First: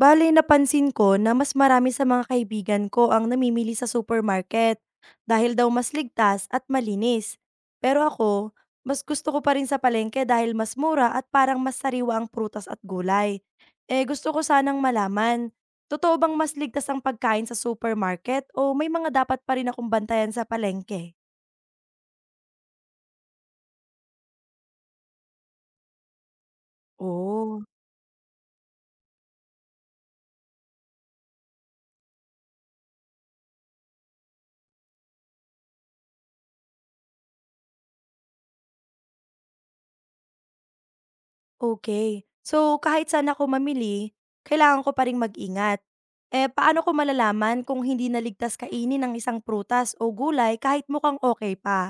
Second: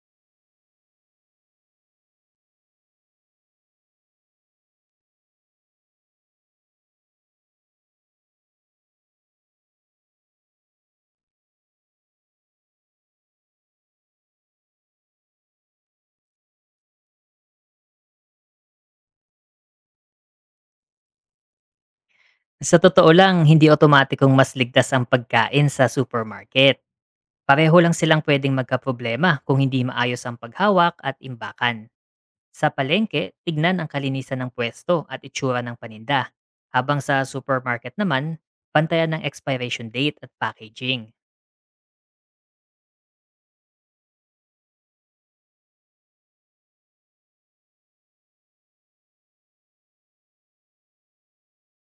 Bale, napansin ko na mas marami sa mga kaibigan ko ang namimili sa supermarket dahil daw mas ligtas at malinis. Pero ako, mas gusto ko pa rin sa palengke dahil mas mura at parang mas sariwa ang prutas at gulay. Eh, gusto ko sanang malaman, totoo bang mas ligtas ang pagkain sa supermarket o may mga dapat pa rin akong bantayan sa palengke? Sa totoo lang, hindi otomatikong mas ligtas ang pagkain sa supermarket. Oo. Pareho lang silang pwedeng magkaproblema kung hindi maayos ang paghawak at imbakan. Sa palengke, tignan ang kalinisan ng pwesto at itsura ng paninda. Habang sa supermarket naman, pantayan ng expiration date at packaging. Okay. So, kahit saan ako mamili, kailangan ko pa ring mag-ingat. Eh, paano ko malalaman kung hindi naligtas ligtas kainin ng isang prutas o gulay kahit mukhang okay pa?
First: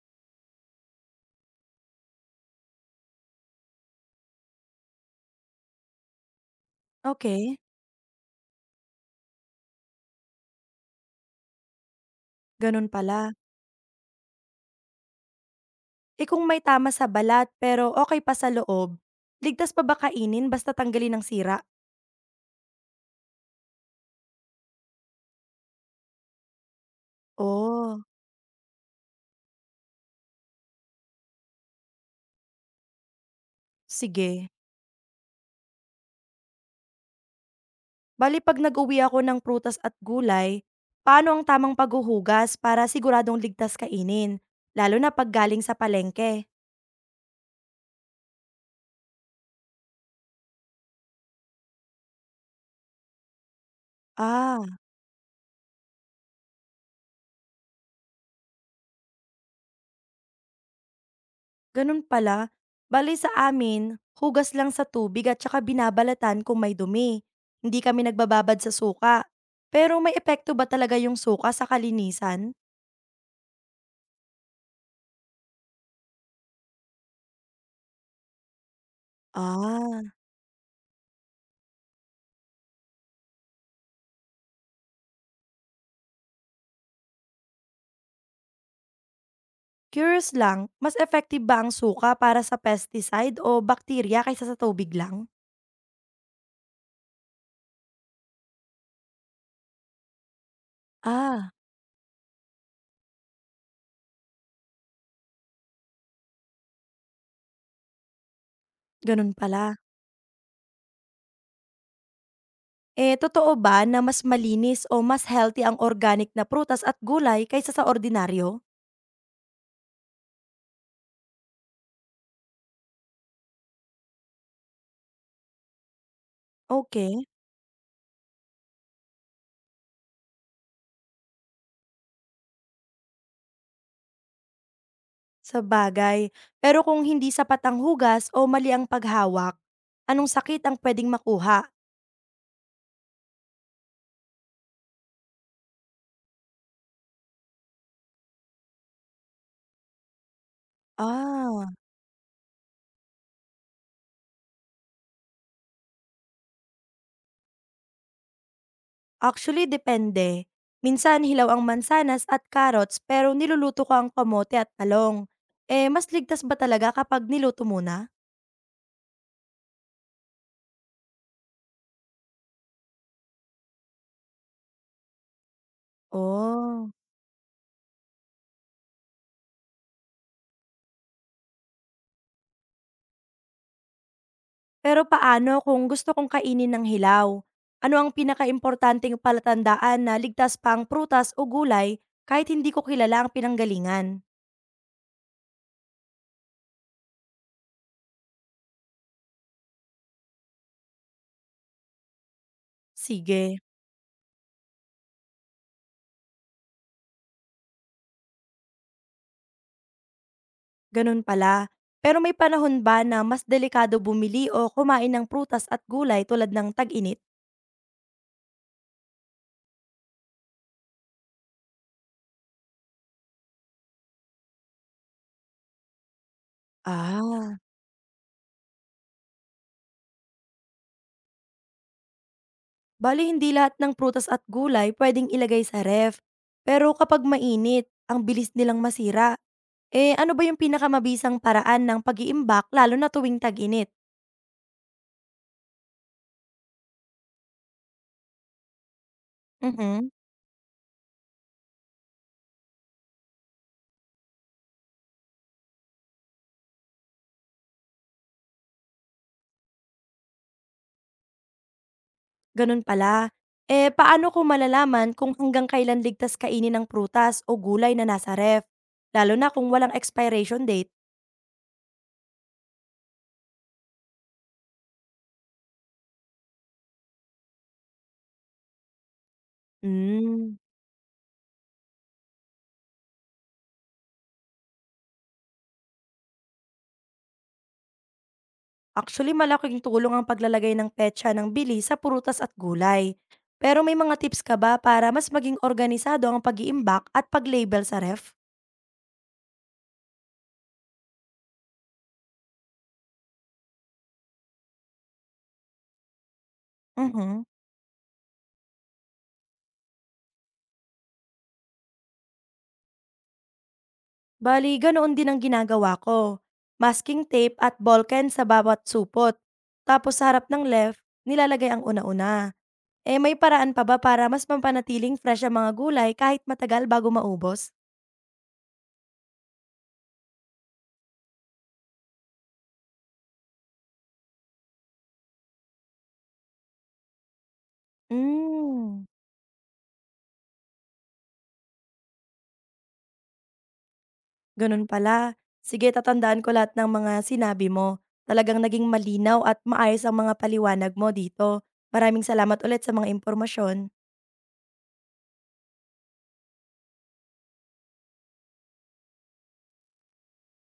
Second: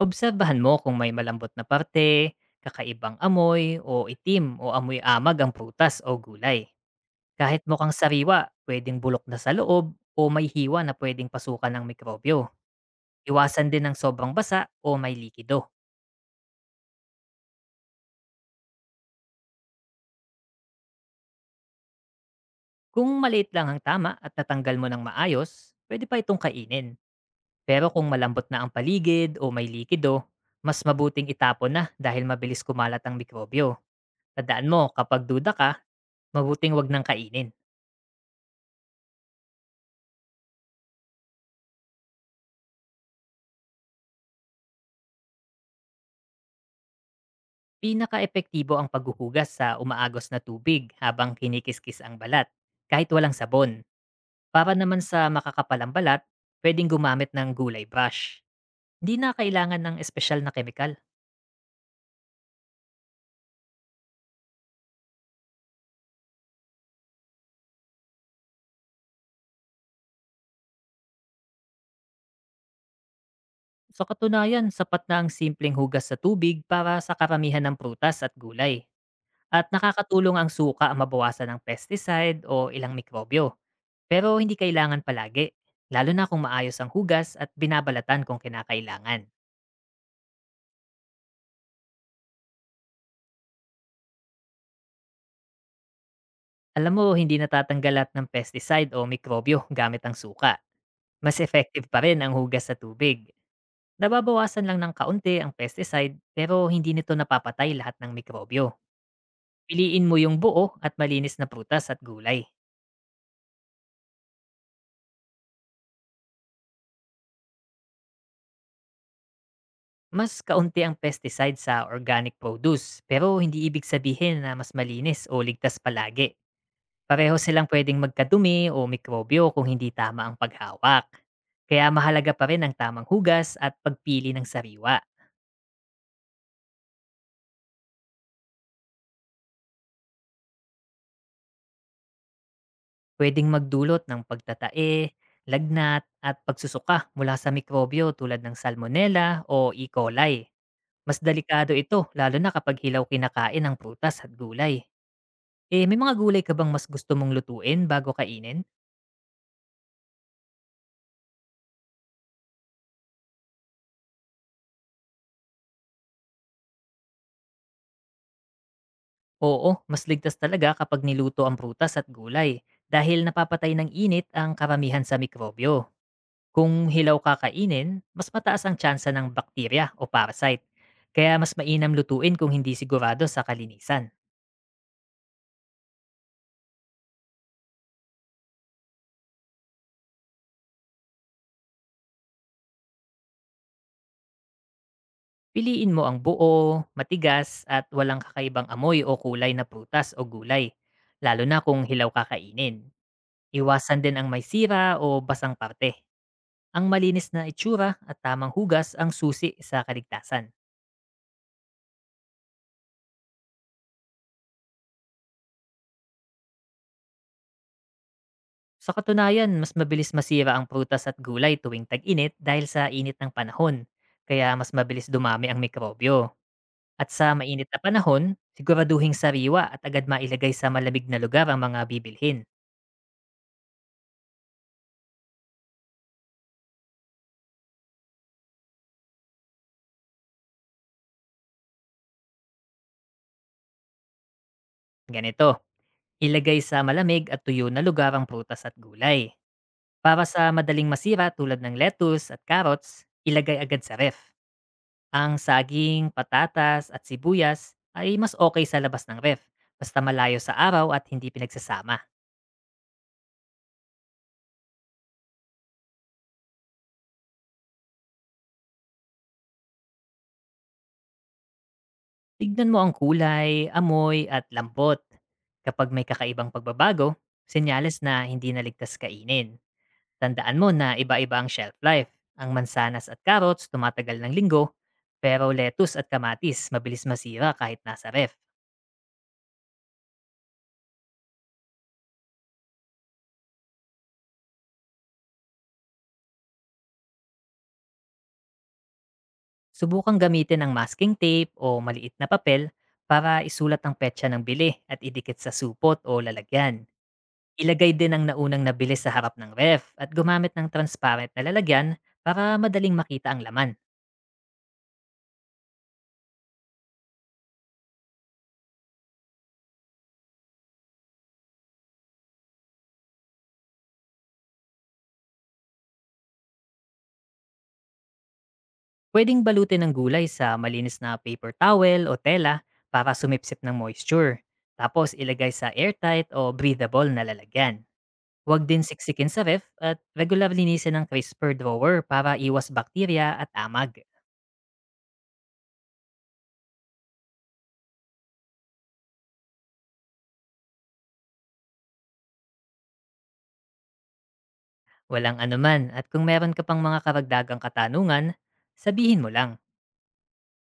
Obserbahan mo kung may malambot na parte, kakaibang amoy, o itim o amoy amag ang prutas o gulay. Okay, Kahit mukhang sariwa, pwedeng bulok na sa loob o may hiwa na pwedeng pasukan ng mikrobyo. ganun pala. Iwasan din ng sobrang basa o may likido. Eh, kung may tama sa balat pero okay pa sa loob, ligtas pa ba kainin basta tanggalin ang sira? Kung maliit lang ang tama at natanggal mo ng maayos, pwede pa itong kainin. Pero kung Oh, malambot na ang paligid o may likido, mas mabuting itapon na dahil mabilis kumalat ang mikrobyo. sige. Tandaan mo, kapag duda ka, mabuting wag nang kainin. Bale 'pag nag-uwi ako ng prutas at gulay, paano ang tamang paghuhugas para siguradong ligtas kainin, lalo na 'pag galing sa palengke? Pinaka-epektibo ang paghuhugas sa umaagos na tubig habang kinikis-kis ang balat, kahit walang sabon. Para Ah. naman sa makakapal balat, pwedeng gumamit ng gulay brush. Hindi na kailangan ng espesyal na kemikal. Ganun pala. Bale sa amin, hugas lang sa tubig at saka binabalatan kung may dumi. Hindi kami nagbababad sa suka. Pero may epekto ba talaga yung suka sa kalinisan? Sa katunayan, sapat na ang simpleng hugas sa tubig para sa karamihan ng prutas at gulay. At Ah, nakakatulong ang suka ang mabawasan ng pesticide o ilang mikrobyo. Pero hindi kailangan palagi, lalo na kung maayos ang hugas at binabalatan kung kinakailangan. curious lang, mas effective ba ang suka para sa pesticide o bakterya kaysa sa tubig lang? Alam mo, hindi natatanggal lahat ng pesticide o mikrobyo gamit ang suka. Mas Ah, effective pa rin ang hugas sa tubig. Nababawasan lang ng kaunti ang pesticide pero hindi nito napapatay lahat ng mikrobyo. ganun pala. Piliin mo yung buo at malinis na prutas at gulay. Eh, totoo ba na mas malinis o mas healthy ang organic na prutas at gulay kaysa sa ordinaryo? Mas kaunti ang pesticide sa organic produce pero hindi ibig sabihin na mas malinis o ligtas palagi. Okay. Pareho silang pwedeng magkadumi o mikrobyo kung hindi tama ang paghawak. Kaya mahalaga pa rin ang tamang hugas at pagpili ng sariwa. Sa bagay, pero kung hindi sapat ang hugas o mali ang paghawak, anong sakit ang pwedeng makuha? Puwedeng magdulot ng pagtatae, lagnat at pagsusuka mula sa mikrobyo tulad ng salmonella o E. coli. Mas Ah, delikado ito lalo na kapag hilaw kinakain ang prutas at gulay. Eh, may mga gulay ka bang mas gusto mong lutuin bago kainin? actually depende. Minsan hilaw ang mansanas at carrots pero niluluto ko ang kamote at talong. Eh, mas ligtas ba talaga kapag niluto muna? Oo, mas ligtas talaga kapag niluto ang prutas at gulay dahil napapatay ng init ang karamihan sa mikrobyo. Kung Oh. hilaw kakainin, mas mataas ang tsansa ng bakterya o parasite. Kaya mas mainam lutuin kung hindi sigurado sa kalinisan. Pero paano kung gusto kong kainin ng hilaw? Ano ang pinakaimportanteng palatandaan na ligtas pa ang prutas o gulay kahit hindi ko kilala ang pinanggalingan? Piliin mo ang buo, matigas at walang kakaibang amoy o kulay na prutas o gulay, lalo na kung hilaw kakainin. Sige. Iwasan din ang may sira o basang parte. Ang malinis na itsura at tamang hugas ang susi sa kaligtasan. Ganun pala. Pero may panahon ba na mas delikado bumili o kumain ng prutas at gulay tulad ng tag-init? Sa katunayan, mas mabilis masira ang prutas at gulay tuwing tag-init dahil sa init ng panahon, kaya mas mabilis dumami ang mikrobyo. At sa Ah, mainit na panahon, siguraduhing sariwa at agad mailagay sa malamig na lugar ang mga bibilhin. bali hindi lahat ng prutas at gulay pwedeng ilagay sa ref. Pero kapag mainit, ang bilis nilang masira. Eh, ano ba yung pinakamabisang paraan ng pag-iimbak lalo na tuwing tag-init? Ganito, ilagay sa malamig at tuyo na lugar ang prutas at gulay. Mhm, Para sa madaling masira tulad ng lettuce at carrots, ilagay agad sa ref. Ang saging, patatas at sibuyas ay mas okay sa labas ng ref, basta malayo sa araw at hindi pinagsasama. ganun pala. Eh, paano ko malalaman kung hanggang kailan ligtas kainin ng prutas o gulay na nasa ref? Lalo na kung walang expiration date. Tignan mo ang kulay, amoy at lambot. Kapag may kakaibang pagbabago, senyales na hindi naligtas kainin. Tandaan Mm. mo na iba-iba ang shelf life. Ang mansanas at carrots tumatagal ng linggo, pero lettuce at kamatis mabilis masira kahit nasa ref. Actually, malaking tulong ang paglalagay ng petsa ng bili sa prutas at gulay. Pero may mga tips ka ba para mas maging organisado ang pag-iimbak at pag-label sa ref? Subukang gamitin ang masking tape o maliit na papel para isulat ang petsa ng bili at idikit sa supot o lalagyan. Mhm. Ilagay din ang naunang nabili sa harap ng ref at gumamit ng transparent na lalagyan para madaling makita ang laman. Bali, ganoon din ang ginagawa ko. Masking tape at ballpen sa bawat supot. Tapos sa harap ng left, nilalagay ang una-una. Eh, may paraan pa ba para mas mampanatiling fresh ang mga gulay kahit matagal bago maubos? Pwedeng balutin ng gulay sa malinis na paper towel o tela para sumipsip ng moisture. Tapos ilagay sa airtight o breathable na lalagyan. Huwag din Mm. siksikin sa ref at regular linisin ng crisper drawer para iwas bakterya at amag. Ganun pala. Sige, tatandaan ko lahat ng mga sinabi mo. Talagang naging malinaw at maayos ang mga paliwanag mo dito. Maraming salamat ulit sa mga impormasyon. Walang anuman at kung meron ka pang mga karagdagang katanungan, sabihin mo lang.